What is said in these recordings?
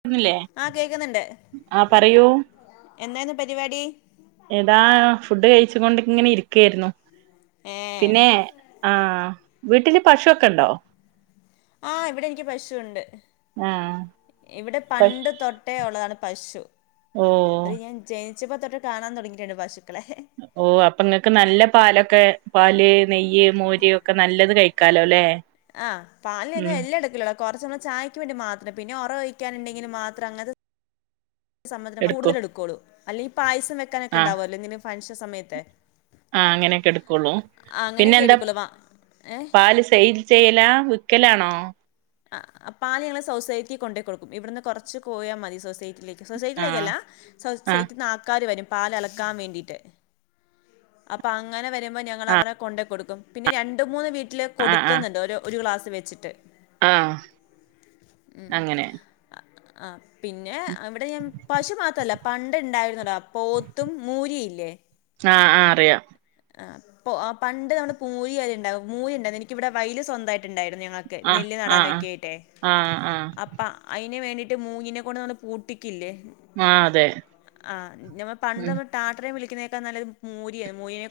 ക്കുന്നില്ലേ ആഹ് കേക്കുന്നുണ്ട് ആ പറയൂ എന്തായിരുന്നു പരിപാടി എടാ ഫുഡ് കഴിച്ചു കൊണ്ടിങ്ങിനെരിക്കെയ്രുന്നു ഏ പിന്നെ ആ വീട്ടിൽ പശുക്കെണ്ടോ ആ ഇവിടെനിക്ക് പശുണ്ട് ആഹ് ഇവിടെ പണ്ട്തൊട്ടേള്ളതാണ് പശു ഓ അത്ഞാൻ ജെ ജനിച്ചപ്പം തൊട്ടേ കാണാതുടങ്ങയിട്ടുണ്ട് പശു അപ്പൊ അപ്പൊ നിങ്ങക്ക്നല്ല പാലൊക്കെ പാൽ നെയ്യ് മോര് ഒക്കെനല്ലത് കഴിക്കാലോല്ലേ ആ പാൽ [unintelligible] കുറച്ചമ്മള് ചായക്ക് വേണ്ടിമാത്രം പിന്നെ ഒറഒഴിക്കാനുണ്ടെങ്കി മാത്രം അങ്ങനത്തെ [unintelligible] കൂടുതൽ എടുക്കും എടുക്കോള്ളൂ അല്ലെങ്കി പായസം വെക്കാനൊക്കെണ്ടാവൊലോ ഫൻഷൻസമയതത്ത് ആ അങ്ങനെയൊക്കെ എടുക്കുള്ളൂ പിന്നെ അങ്ങനെയൊക്കെ എന്താ എടുക്കുള്ളൂ വാ ഏഹ് പാൽ സെയില് ചെയ്യലാ വിക്കലാണോ ആ പാല് ഞങ്ങൾ സൊസൈറ്റി കൊണ്ടേ കൊടുക്കും ഇവിടുന്ന് കൊറച്ച് പോയാൽ മതി സൊസൈറ്റി ആഹ് സൊസൈറ്റിലേക്കല്ല ആഹ് സൊസൈറ്റിന്ന് ആൾകര് വരും പാൽ അളക്കാൻ വേണ്ടീട്ട് അപ്പൊ അങ്ങനെ വരുമ്പോ ഞങ്ങൾ ആഹ് അവരെ കൊണ്ടെ കൊടുക്കും പിന്നെ രണ്ട് മൂന്ന് വീ വീട്ടില് കൊടുക്കുന്നുണ്ട് ഒരു ഗ്ലാസ് വെച്ചിട്ട് ആഹ അങ്ങനെ ആ, ആ പിന്നെ അവിടെ ഞാൻ പശു മാത്രല്ല പണ്ട ഇണ്ടായിരുന്നടോ പോത്തും മൂരിയില്ലേ ആഹ ആ അറിയാം ആ അ ആ പണ്ട് നമ്മുടെ മൂരിയ ഉണ്ടാവും മൂരിയ ഉണ്ടായിരുന്നു എനിക്കിവിടെ വയൽ ആഹ് സ്വന്തമായിട്ടുണ്ടായിരുന്നു ആഹ് ആഹ് നെക്കട്ട ആഹ് ആഹ് അപ്പ അ വേണ്ട മൂങ്ങിനെ കൊണ്ട് ഒന്ന് പൂട്ടിക്കില്ലേ ആഹ് അതെ ആ നമ്മ ഉം പണ്ട്മ്മ ടാട്ടറയും വിളിക്കുന്നതേക്കാ നല്ലത് മോരിയ മോരിയെ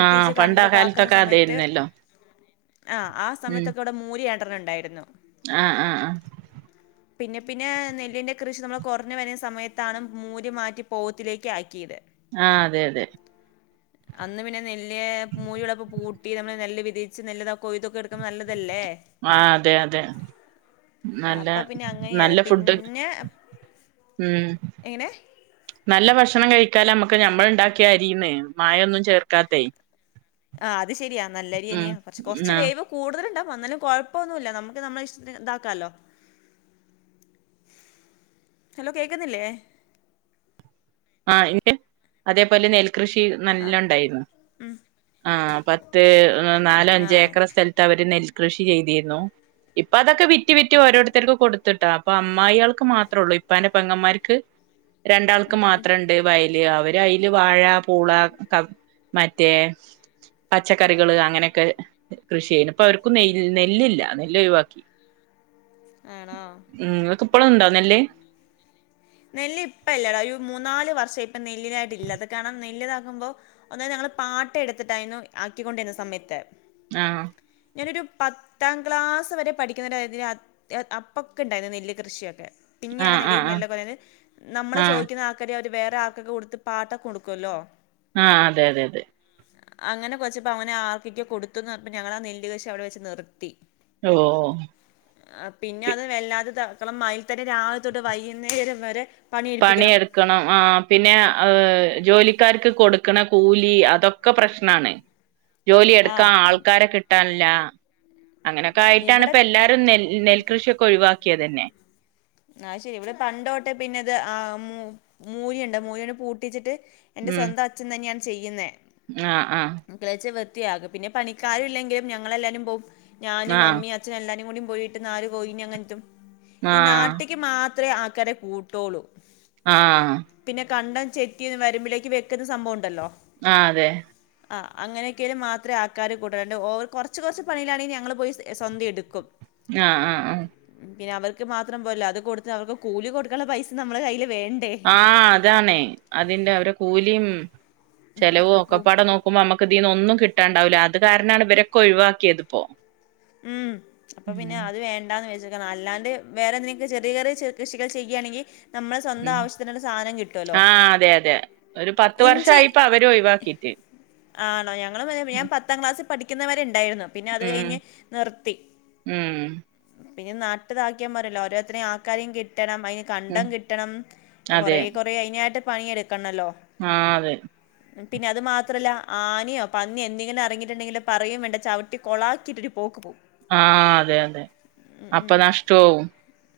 ആഹ പണ്ട കാലത്തൊക്കെ അതായിരുന്നല്ലോ ആ ആ സമയത്തൊക്കെ ഇവിടെ മൂരിയാണ്ടൻ ഉണ്ടായിരുന്നു ആഹ ആഹ ആഹ പിന്നെ പിന്നെ നെല്ലിന്റെ കൃഷി നമ്മൾ കുറഞ്ഞു വരുന്ന സമയത്താണ് മൂര് മാറ്റി പോവത്തിലേക്ക് ആക്കിയത് ആഹ അതെ അതെ അന്ന് പിന്നെ നെല്ല് മൂഴിയളപ്പ പൂട്ടി നമ്മള് നെല്ല് വിതച്ചച്ച് നെല്ലത ആ അതെ അതെ ആ, നല്ല അപ്പൊ പിന്നെ അങ്ങനെയാണ് നല്ല ഫുഡ് പിന്നെ ഉ എങ്ങനെ നല്ല ഭക്ഷണം കഴിക്കാല നമ്മുക്ക് ഞമ്മൾ ഉണ്ടാക്കിയ അരന്ന് മായൊന്നും ചേർക്കാത്ത ആഹ് അത് ശരിയാ നല്ലരിയനിയാ പക്ഷ കൊറച്ച് ആഹ് വേവ് കൂടുതലുണ്ടാവും വന്നാലും കൊഴപ്പൊന്നുമല്ല നമ്മുക്ക് നമ്മള ഇഷ്ടത്തിന് ഇതാക്കാലോ ഹലോ കേൾക്കുന്നില്ലേ ആഹ ഇ അതേപോലെ നെൽകൃഷി ആഹ് നല്ലോണ്ടായിരുന്നു ആ പത്ത് നാല അഞ്ച ആഹ് ഏക്കർ സ്ഥലത്ത് അവര് നൽ കൃഷി ചെയ്തിരുന്നു ഇപ്പൊ അതൊക്കെ വിറ്റി വിറ്റ് ഓരോരുത്തർക്കും കൊടു ട്ട അപ്പൊ അമ്യാക്കൾക്ക് മാത്രേ ഉള്ളൂ ഇപ്പ എന്റെ പെങ്ങമാർക്ക് രണ്ടാൾക്ക് മാ അത്രുണ്ട് വയല് അവര് ആയിൽ വാഴ പൂള ക മറ്റേ പച്ചക്കറികള് അങ്ങനെയൊക്കെ കൃഷി ചെയ്യുന്നു ഇപ്പൊ അവർക്കും ന നെല്ലില്ല നെല്ല് ഒഴിവാക്കി [inaudible] ആണോ ഉം ഇക്ക ഇപ്പോളും ഉണ്ടോ നെല്ല് നെല് ഇപ്പ ഇല്ലടാ ഒരു മൂന്ന നാല് വർഷം ഇപ്പൊ നെല്ലിനായിട്ട് ഇ അത് കാരണം നെല്താക്കുമ്പോ ഒന്ന ഞ പാട്ട് എടുത്തിട്ടായിരുന്നു ആക്കിക്കൊണ്ടിരുന്ന സമയത്ത് ആഹ ഞാനൊരു പത്താം ക്ലാസ് വരെ പഠിക്കുന്ന അപ്പൊക്കെ ഉണ്ടായിരുന്നു നെല്ല് കൃഷിയൊക്കെ പിന്നെയാണ് ആഹ് നെില ആഹ് ആഹ് മെല്ല കൊല്ലന്ന് നമ്മള് ആഹ് ചോദിക്കുന്ന ആക്ക അവര് വേറെ ആൾക്കൊക്കെ കൊടുത്ത് പാട്ടൊക്ക കൊടുക്കല്ലോ ആഹ അതെ അതെ അതെ അങ്ങനെ കൊച്ചപ്പോ അങ്ങനെ ആർക്കൊക്കെ കൊടുത്തു ഞങ്ങള നെല്ലല് കൃഷി അവിടെ വെച്ച് നിർത്തി ഓ ആ പിന്നെ അത് വല്ലാത്തത മക്കളം മൈൽ തന്നെ രാവിലെ തൊട്ട് വൈകുന്നേരം വരെ പണിയെടുപ്പിക്കണം പണിയെടുക്കണം ആ പിന്നെ ജോലിക്കാർക്ക് കൊടുക്ക കൂലി അതൊക്കെ പ്രശ്നമാണ് ജോലി ആ എടുക്കാ ഇ- ആൾക്കാരെ കിട്ടാൻ അങ്ങനൊക്കെ ആയിട്ടാണ് ഇവിടെ ഇപ്പ എല്ലാരും നെ നെൽകൃഷിയൊക്കെ ഒഴിവാക്കിയത് തന്നെ ആഹ ശരി ഇവിടെ പണ്ടോട്ടെ പിന്നെ ഇത് ആ മ മൂരിയുണ്ട് മൂരിയോണ്ട് പൂട്ടിച്ചിട്ട് എന്റെ സ്വന്തം അച്ഛൻ തന്നെയാണ് ചെയ്യുന്നേ ആഹ ആഹ കൃയാകും പിന്നെ പണിക്കും ഇല്ലെങ്കില ഞങ്ങളെല്ലാരും പോകും ഞാനും ആഹ് അമ്മി അച്ഛും എല്ലാരും കൂടി- പോയിട്ട് നാല് പോയിനി അങ്ങട്ടും. ആഹ് മാത്രേ ആക്കാരെ കൂട്ടോളൂ. ആഹ് കണ്ടം ചെത്തി വരമ്പിലേക്ക് വെക്കുന്ന സംഭവം ണ്ടല്ലോ. ആ അതെ. ആ അങ്ങനെയൊക്കെങ്ങി മാത്രേ ആൾക്കാര് കൂടണ്ടു ഓ കൊറച്ച് കൊറച്ച് പണിയാണെങ്കിൽ ഞങ്ങൾ പോയി സ്വന്തം എടുക്കും. ആ ആ ആ ഉം, പിന്നെ അവർക്ക് മാത്രം പോരല്ലോ അത് കൊടുത്ത് അവർക്ക് കൂലി കൊടുക്കാനുള്ള പൈസ നമ്മുടെ കയ്യി- ആ അതാണേ അതിന്റെ അവരെ കൂലീം ചെലവോ അക്കൂ ഒക്കെപ്പാടെ നോക്കുമ്പോ ഞമ്മക്ക്- ഇതിന്ന് ഒന്നും കിട്ടാണ്ടാവൂല്ല അത് കാരണാണ് ഇവരൊക്കെ ഒഴിവാക്കിയത് ഇപ്പോ ഉം അപ്പൊ പിന്നെ ഉം അത് വേണ്ടാന്ന് വെച്ചു അല്ലാണ്ട് വേറെ എന്തെങ്കിലും ചെറിയ ചെറിയ കൃഷികൾ ചെയ്യാണെങ്കി നമ്മളെ സ്വന്തം ഉം ആവശ്യത്തിനുള്ള സാധനം കിട്ടോല്ലോ ആഹ് അതെ അതെ ഒരു പത്ത് ഇഞ്ചി- വർഷായിപ്പ അവര് ഒഴിവാക്കീട്ട് ആണോ ഞങ്ങൾ ഞാൻ പത്താം ക്ലാസ്സിൽ പഠിക്കുന്നവരെ ണ്ടായിരുന്നു പിന്നെ അത് ഉം കഴിഞ്ഞ് ഉം [unintelligible] കിണം അതിന് ഉം കണ്ടം കിട്ടണം കൊറേ കൊറെ അയ്നായിട്ട് പണിയെടുക്ക. ആ അതെ. പിന്നെ അതു മാത്രല്ല ആനയോ പന്നിയോ എന്തെങ്കിലും എറങ്ങിയിട്ട്ണ്ടെങ്കിൽ പറയും വേണ്ട ചവിട്ടി കൊളാക്കിയിട്ടി- ആ അതെ അതെ ഉം അപ്പ ഉം നഷ്ടാവും.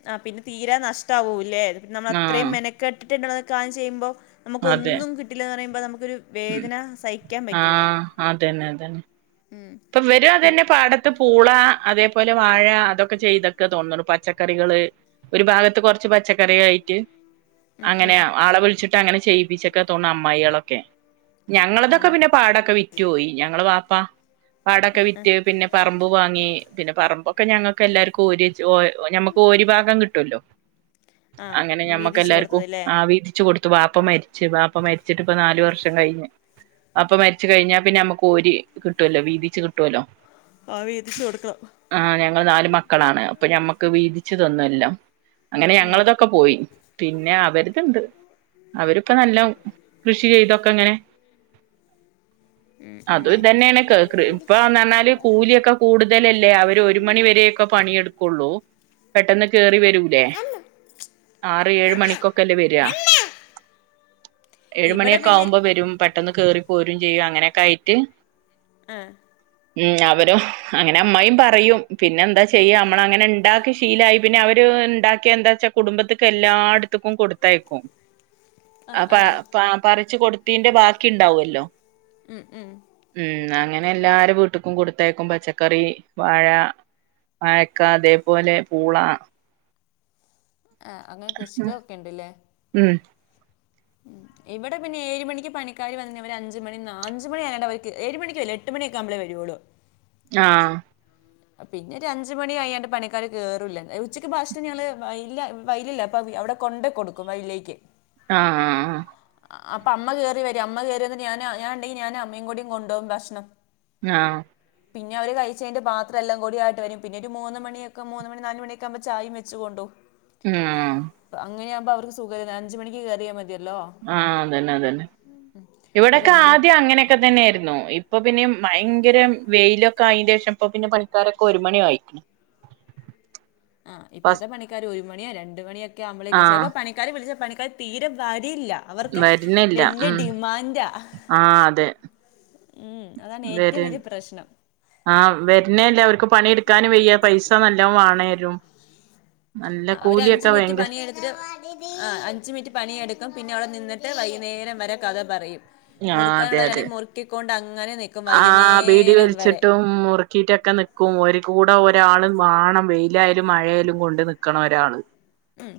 ആ പിന്നെ തീരെ നഷ്ടാവുല്ലേ നമ്മൾ അത്രേം ആഹ് മെനക്കെട്ടിട്ട് കാര്യം ചെയ്യുമ്പോ- നമുക്ക് അതെ ഒന്നും കിട്ടില്ലെന്നറിയുമ്പോ നമുക്ക്- അതൊരു ഉം വേദന സയിക്കാൻ പറ്റൂല. ആഹ് അതന്നെ അതന്നെ ഉം ഇപ്പൊ വരും പിൻ അതെന്നെ പാടത്ത്. പൂള അതേപോലെ വാഴ അതൊക്കെ ചെയ്തെക്കെ തോന്ന്ണ്ട് പച്ചക്കറികള് ഒരു ഭാഗത്ത് കൊർച്ച് പച്ച - ച്ചക്കറി ആയിട്ട് ഉം അങ്ങനെ ഉം ആളെ വിളിച്ചിട്ട് അങ്ങനെ ചെയ്യിപ്പിച്ച്ക്ക തോന്ന്ണ് അമ്മായാളൊക്കെ. ഞങ്ങളതൊക്കെ ആണോ പിന്നെ പാടൊക്കെ വിറ്റോയി ഞങ്ങളെ വാപ്പ. പാടൊക്കെ ആ വിറ്റ് പിന്നെ പറമ്പ് വാങ്ങി പിന്നെ പറമ്പോ - ക്കെ ഞങ്ങക്ക് എല്ലാര്ക്കും ഓര്യച്ച് ഒ ഞമ്മക്ക് ഓരി ഭാഗം കിട്ടല്ലോ. ആ അങ്ങനെ ഞമ്മക്ക് വീതിച്ചു എല്ലാര്ക്കും കൊടുത്തത് ല്ലേ ആ വീതിച്ച് കൊടു വാപ്പ മരിച്ച് വാപ്പ മരിച്ചിട്ട്പ്പോ നാല് വർഷം കയ്ഞ്ഞ്- വാപ്പ മരിച്ച കഴിഞ്ഞാ പിന്നെ ഞമ്മക്ക് ഓരി കിട്ടുവല്ലോ വീതിച്ച് കിട്ടുവല്ലോ- ആ വീതിച്ചു കൊടുക്കണം ആഹ് ഞങ്ങള് നാല് മക്കളാണ് അപ്പൊ ഞമ്മക്ക് വീതിച്ച് തന്ന് എല്ലാം. ഉം അങ്ങനെ ഉം ഞങ്ങളതൊക്കെ പോയി പിന്നെ അവരത്ണ്ട്. അവരിപ്പോ നല്ലോം കൃഷി ചെയ്തോ ക്കങ്ങനെ ഉം അതും ഉം ഇതന്നേണ് കൃ ഇപ്പന്ന് പറഞ്ഞാല് കൂലിയൊക്കെ കൂടുതലല്ലേ അവർ ഒരു മണിവരെയൊക്കെ പണിയെടുക്കൊള്ളൂ. പെട്ടെന്ന് കേറി വെരൂലേ? ആറ് ഏഴ് മണിക്കൊക്കല്ലേ വെര. ഇവിടെ പിന്നെ ഏഴുമണിയൊക്കാകുമ്പോ വെരും പെട്ടെന്ന് കേറി പോരും ചെയ്യും അങ്ങനൊക്കായിട്ട് ആ ഉം അവരും അങ്ങനെ അമ്മായിം പറയും പിന്നെന്താ ചെയ്യ നമ്മളങ്ങനെ ണ്ടാക്കി ശീലായി പിന്നെ അവര്- ണ്ടാക്ക്യ എന്താ വച്ചാ കുടുംബത്തിക്കെല്ലാട്ത്ത്ക്കും കൊടുത്തയക്കും. ആ അ പ ആ പ പറിച് കൊടുത്തീന്റെ ബാക്കി ണ്ടാവല്ലോ. മ് മ് പിന്നേല്ലാരെ വീട്ട്ക്കും കൊട്ത്തയക്കും പച്ചക്കറി, വാഴ വായക്ക അതേ പോലെ പൂള ആ അങ്ങനെ കൃഷികളൊക്കെ ണ്ട്ല്ലേ ഉം ഉം ഇവിടെപ്പിന്നേഴ്മണിക്ക് പണിക്കാര് വന്ന്കയ്ഞ അഞ്ച് മണി നാ അഞ്ചുമണി ഏഴ് മണിക്ക് വരില്ല എട്ട് മണിക്കെ വരൊള്ളൂ [unintelligible] ആഹ് പിന്നൊരഞ്ചുമണി കയ്യാണ്ട് പണിക്കാര് കേറൂല ഉച്ചക്ക് ഭക്ഷണം ഞങ്ങള് [unintelligible] അവിടെ കൊണ്ടേ കൊടുക്കും വയില്ലേക്ക് ആഹ് ആഹ് അപ്പമ്മ കേറി വരു, അമ്മ കേറി വന്ന്റ്റ് ഞാന് ഞാണ്ടെങ്കി ഞാന് അമ്മയും കൂടി കൊണ്ടോവും ഭഷ്ണം ആ പിന്നെ അവര് കയ്ച്ചയ്ന്റെ ബാ എല്ലും കൂടി ആയിട്ട് വരും പിന്നൊര് മൂന്ന് മണിയൊക്ക മൂന്ന് മണി നാല് മണിയൊക്കാകുമ്പൊ ചായേം വെച്ച് കൊണ്ടോവും ആഹ് അങ്ങനെയാമ്പൊ അവർക്ക് സുഖായ്ര്ന്ന് അഞ്ചുമണിക്ക് കേറിയാ മതിയാ ആഹ് അതന്നെ അതന്നെ പക്ഷെ ഇവടെക്കെ അഞ്ച് മണി ആദ്യങ്ങെനെക്കെ തന്നേര്ന്നു ഇ ഇപ്പൊ പിന്നെയ് ഭയങ്കരം വെയിലൊക്കായീന്റേഷം ഇപ്പൊ പിന്നെ പണിക്കാരൊക്കൊരുമണി ആയിക്ക്ണ് ആ ഫസ് ഇപ്പത്തെപ്പണിക്കാരൊരുമണിയാ രണ്ടുമണിയൊക്കെയാവുമ്പളേക് ആഹ് ചെലപ്പോ പണിക്കാര് വിളിച്ച പണിക്കാര് തീരെ വ ടിയില്ല അവർക്ക് വരുന്നില്ല വെല്യ ഉം ഡിമാൻഡാ ആഹ് അതെ ഉം അതാണ് ഏറ്റവും വലിയ പ്രശ്നം ആ വെര്ണേല്ല അവര്ക്ക് പണിട്ക്കാനു വെയ്യാ പൈസ നല്ലോം വാണേനും ആ അവര് അഞ്ച് മിറ്റ് പണിയെട്ത്ത്റ്റ് ആ അഞ്ച് മിറ്റ് പണിയെടുക്കും പിന്നവടെ നിന്നി ട്ട് വൈക്ന്നേരം വരെ കഥ പറയും മുറുക്കാനുള്ളരാണെയ് മുറുക്കിക്കോണ്ടങ്ങനെ നിക്കും ആ ബീടി വലിച്ചിട്ടും, മുറുക്കീട്ടൊക്കെ നിക്കും, ഒരു കൂടെ ഒരാള് മാണം വെയ് ലായാലും മഴയായാലും കൊണ്ട് നിൽക്കണം ഒരാള് ഉം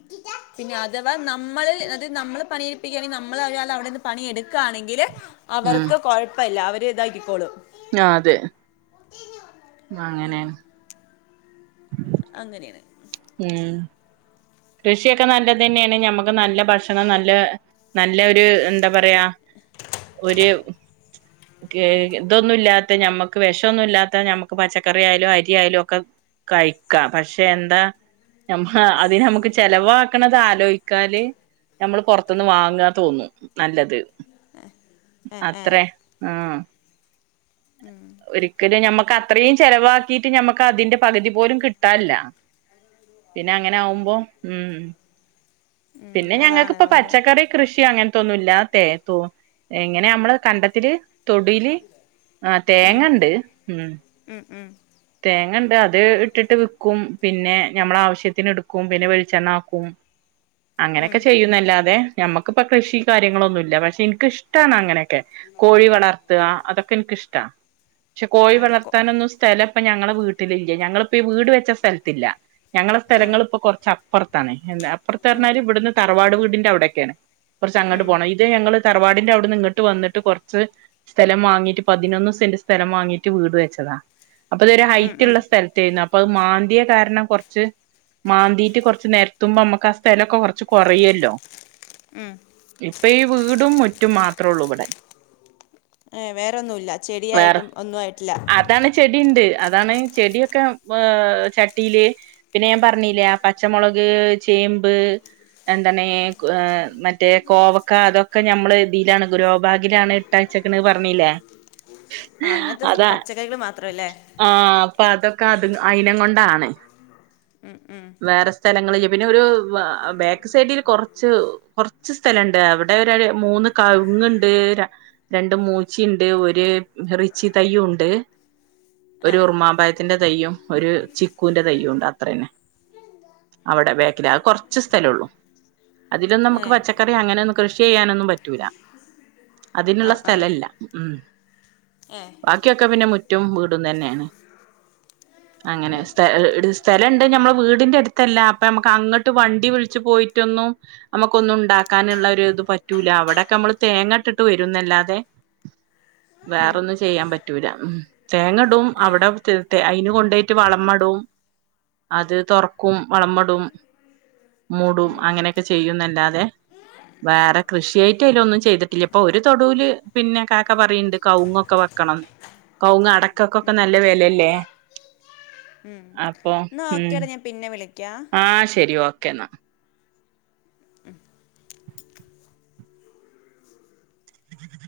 പിന്നെ അഥവാ നമ്മള് അത് നമ്മള് പണിയിരിപ്പിക്കാണേ നമ്മൾ ഒരാള് അവിടെന്ന് പണിയെട് ക്കാണെങ്കില് അവർക്ക് കൊഴപ്പമല്ല അവര് ഇതാക്കിക്കോളും ആ അതെ ആ അങ്ങനേ അങ്ങനേണ് ഉം കൃഷിയൊക്കെ നല്ലതന്നേണ് നമുക്ക് നല്ല ഭക്ഷണം നല്ല നല്ലൊര്, എന്താ പറയാ ഒര്, ഏ ഇതൊന്നുല്ലാത്തെ ഞമ്മക്ക് വെഷോന്നുല്ലാത്തെ ഞമ്മക്ക് പച്ചക്കറിയായാലും അരിയായാലും ഒക്കെ കഴിക്കാ, പഷേ എന്താ ഞമ്മ അതിനമ്മ ചെലവാക്കണത് ആലോയിക്കാല് ഞമ്മള് പൊറത്തുന്ന് വാങ്ങാ തോന്നു നല്ലത് ഏ ഏ അത്രേ ആ ഉം, ഒരിക്കലു ഞമ്മക്ക് അത്രീം ചെലവാക്കീറ്റ് ഞമ്മക്ക് അതിന്റെ പകുതി പോലും കിട്ടാല്ലാ പിന്നങ്ങനാഉമ്പോ ഉം ഉം, പിന്നെ അതാണ് ഞങ്ങക്കിപ്പൊ ഒന്നും പച്ചക്കറി കൃഷി അങ്ങൻ ത്തൊന്നുല്ലാ തേ തോം എങ്ങനെ മ്മള് കണ്ടത്തില് തൊടീല്, ആ ഉം, തേങ്ങണ്ട് ഉം ഉം, ഉം, തേങ്ങണ്ട്, അത് ഇട്ട്ട്ട് വിക്കും പിന്നെ ഞമ്മളാവശ്യത്തിന്ട്ക്കും, പിന്നെ വെളിച്ചെണ്ണാക്കും ഉം, അങ്ങനെക്കെ ചെയ്യുന്നല്ലാതെ ഞമ്മക്കിപ്പ കൃഷി കാര്യങ്ങളൊന്നുല്ല പക്ഷെ എനിക്കിഷ്ടാണ് അങ്ങനെ ക്കെ, കോഴി വളർത്ത ആ അതൊക്കെൻക്ക്ഷ്ട്ടാ പക്ഷെ കോഴി അനക്കോ വളർത്താനൊന്നു സ്ഥല ഇപ്പഞ്ഞങ്ങളെ വീട്ടിലില്ല ഞങ്ങളിപ്പ ഈ വീട് വെച്ച സ്ഥൽത്ത്ല്ലാ ഞങ്ങളെ ആ, സ്ഥലങ്ങള്പ്പൊ കൊർച്ച അപ്പറത്താണ് എന്താ അപ്പർത്ത് ഉം, അർഞ്ഞാല്, ഇവ്ട്ന്ന് തറവാട് വീടിന്റവടേക്കാണ് കൊർച്ചങ്ങട്ട് ഉം, പോണം ഇതേ ഞങ്ങള് തറവാടിന്റവ്ട്ന്നിങ്ങട്ട് വന്ന്ട്ട് കൊർച്ച് സ്ഥലം വാങ്ങിറ്റ് പതിനൊന്ന് സെന്റ് സ്ഥലം വാങ്ങിറ്റ് വീട് വെച്ചതാ അപ്പൊ അതൊരു ഉം, ഹൈറ്റ് ഉം, ഉള്ള സ്ഥലത്തായിരുന്നു അപ്പൊ അത് മാന്തിയെ കാരണം കുറച്ച് മാന്തിറ്റ് കൊറച്ച് നിരത്തുമ്പോ നമ്മുക്ക് ആ സ്ഥലമൊക്കെ കൊറച്ച് കുറയല്ലോ ഉം. ഇപ്പ ഈ വീടും മുറ്റും മാത്രേ ഒള്ളു ഇവിടെ ഏഹ് വേറൊന്നുമല്ല ചെടിയായിട്ടും ഒന്നും ആയിട്ടില്ല ണ്ട് അതാണ് ചെടിക്കെ ചട്ടിയില് പിന്നെ ഞാൻ പറഞ്ഞില്ലേ പച്ചമുളക് ചേമ്പ് എന്താണ് ഏ് മറ്റേ കോവക്ക അതൊക്കെ നഞമ്മൾ ഇതിയിലാണ് ഗുരോബാഗിലാണ് ഇട്ട അച്ചക്കന് പറഞ്ഞീലേ അങ്ങനത്തെ പച്ചറികൾ മാത്ര ആഹ അപ്പൊ അതൊക്കെ അത് അയിനം കൊണ്ടാണ് ഉം, ഉം. വേറെ സ്ഥലങ്ങളിൽ പിന്നെ ഒരു ബാക്ക് സൈഡില് കുറച്ച് കുറച്ച് സ്ഥലുണ്ട് അവിടെ ഒരു മൂന്ന് ക ഇങ്ങുണ്ട് രണ്ട് മൂച്ചിയുണ്ട് ഒരു റിച്ചി തയ്യു ഉണ്ട് ഉ ഒരു ഉർുമാമ്പായത്തിറെ തയ്യയും ഒരു ചിക്കുവിന്റെ തയ്യയും ഉണ്ട് അത്രേന്നെ അവിടെ വേക്കല കുറച്ച് സ്ഥലം ഉള്ളൂ അതിലന്നും ഏ നമുക്ക് പച്ചക്കറി അങ്ങനെയൊന്നും കൃഷി ചെയ്യാനൊന്നും പറ്റൂല ആ അതിനുള്ള ആ സ്ഥലല്ല മ്മ് ഏ ബാക്കിയൊക്കെ പിന്നെ മുറ്റും വീ തന്നെയാണ് മ്മ് അങ്ങനെ സ് സ്ഥലംണ്ട് നമ്മെ വീടിന്റെ അടുത്തല്ല അപ്പൊ നമ്മുക്ക് അങ്ങോട്ട് വണ്ടി വിളിച്ചച്ച് പോയിട്ടൊന്നും നമുക്കൊന്നും ഉണ്ടാക്കാനുള്ള ഇത് പറ്റൂല അവിടക്കെ നമ്മള് തേങ്ങട്ടിട്ട് വരുന്നല്ലാതെ [inaudible] ഉം, വേറെൊന്നും ചെയ്യാൻ പറ്റൂല തേങ്ങടും ഏ അവിടെ അയിന് കൊണ്ടയിട്ട് വളമടും അത് തുറക്കും വളമടും മൂടും അങ്ങനെയൊക്കെ ചെയ്യുന്നല്ലാതെ വേറെ കൃഷിയായിട്ട് അതില ഒന്നും ചെയ്തിട്ടില്ല ഇപ്പൊ ഒരു തൊടുവില് പിന്നെ കാക്ക പറയണ്ട് കവങ്ങൊക്കെ ക്കണം കൗങ്ങ് അടക്കൊക്കൊക്കെ നല്ല വിലല്ലേ ഉം നോക്കെടാ ഞാൻ പിന്നെ വിള ആഹ ശെരി ഓക്കേ എന്നാ [inaudible]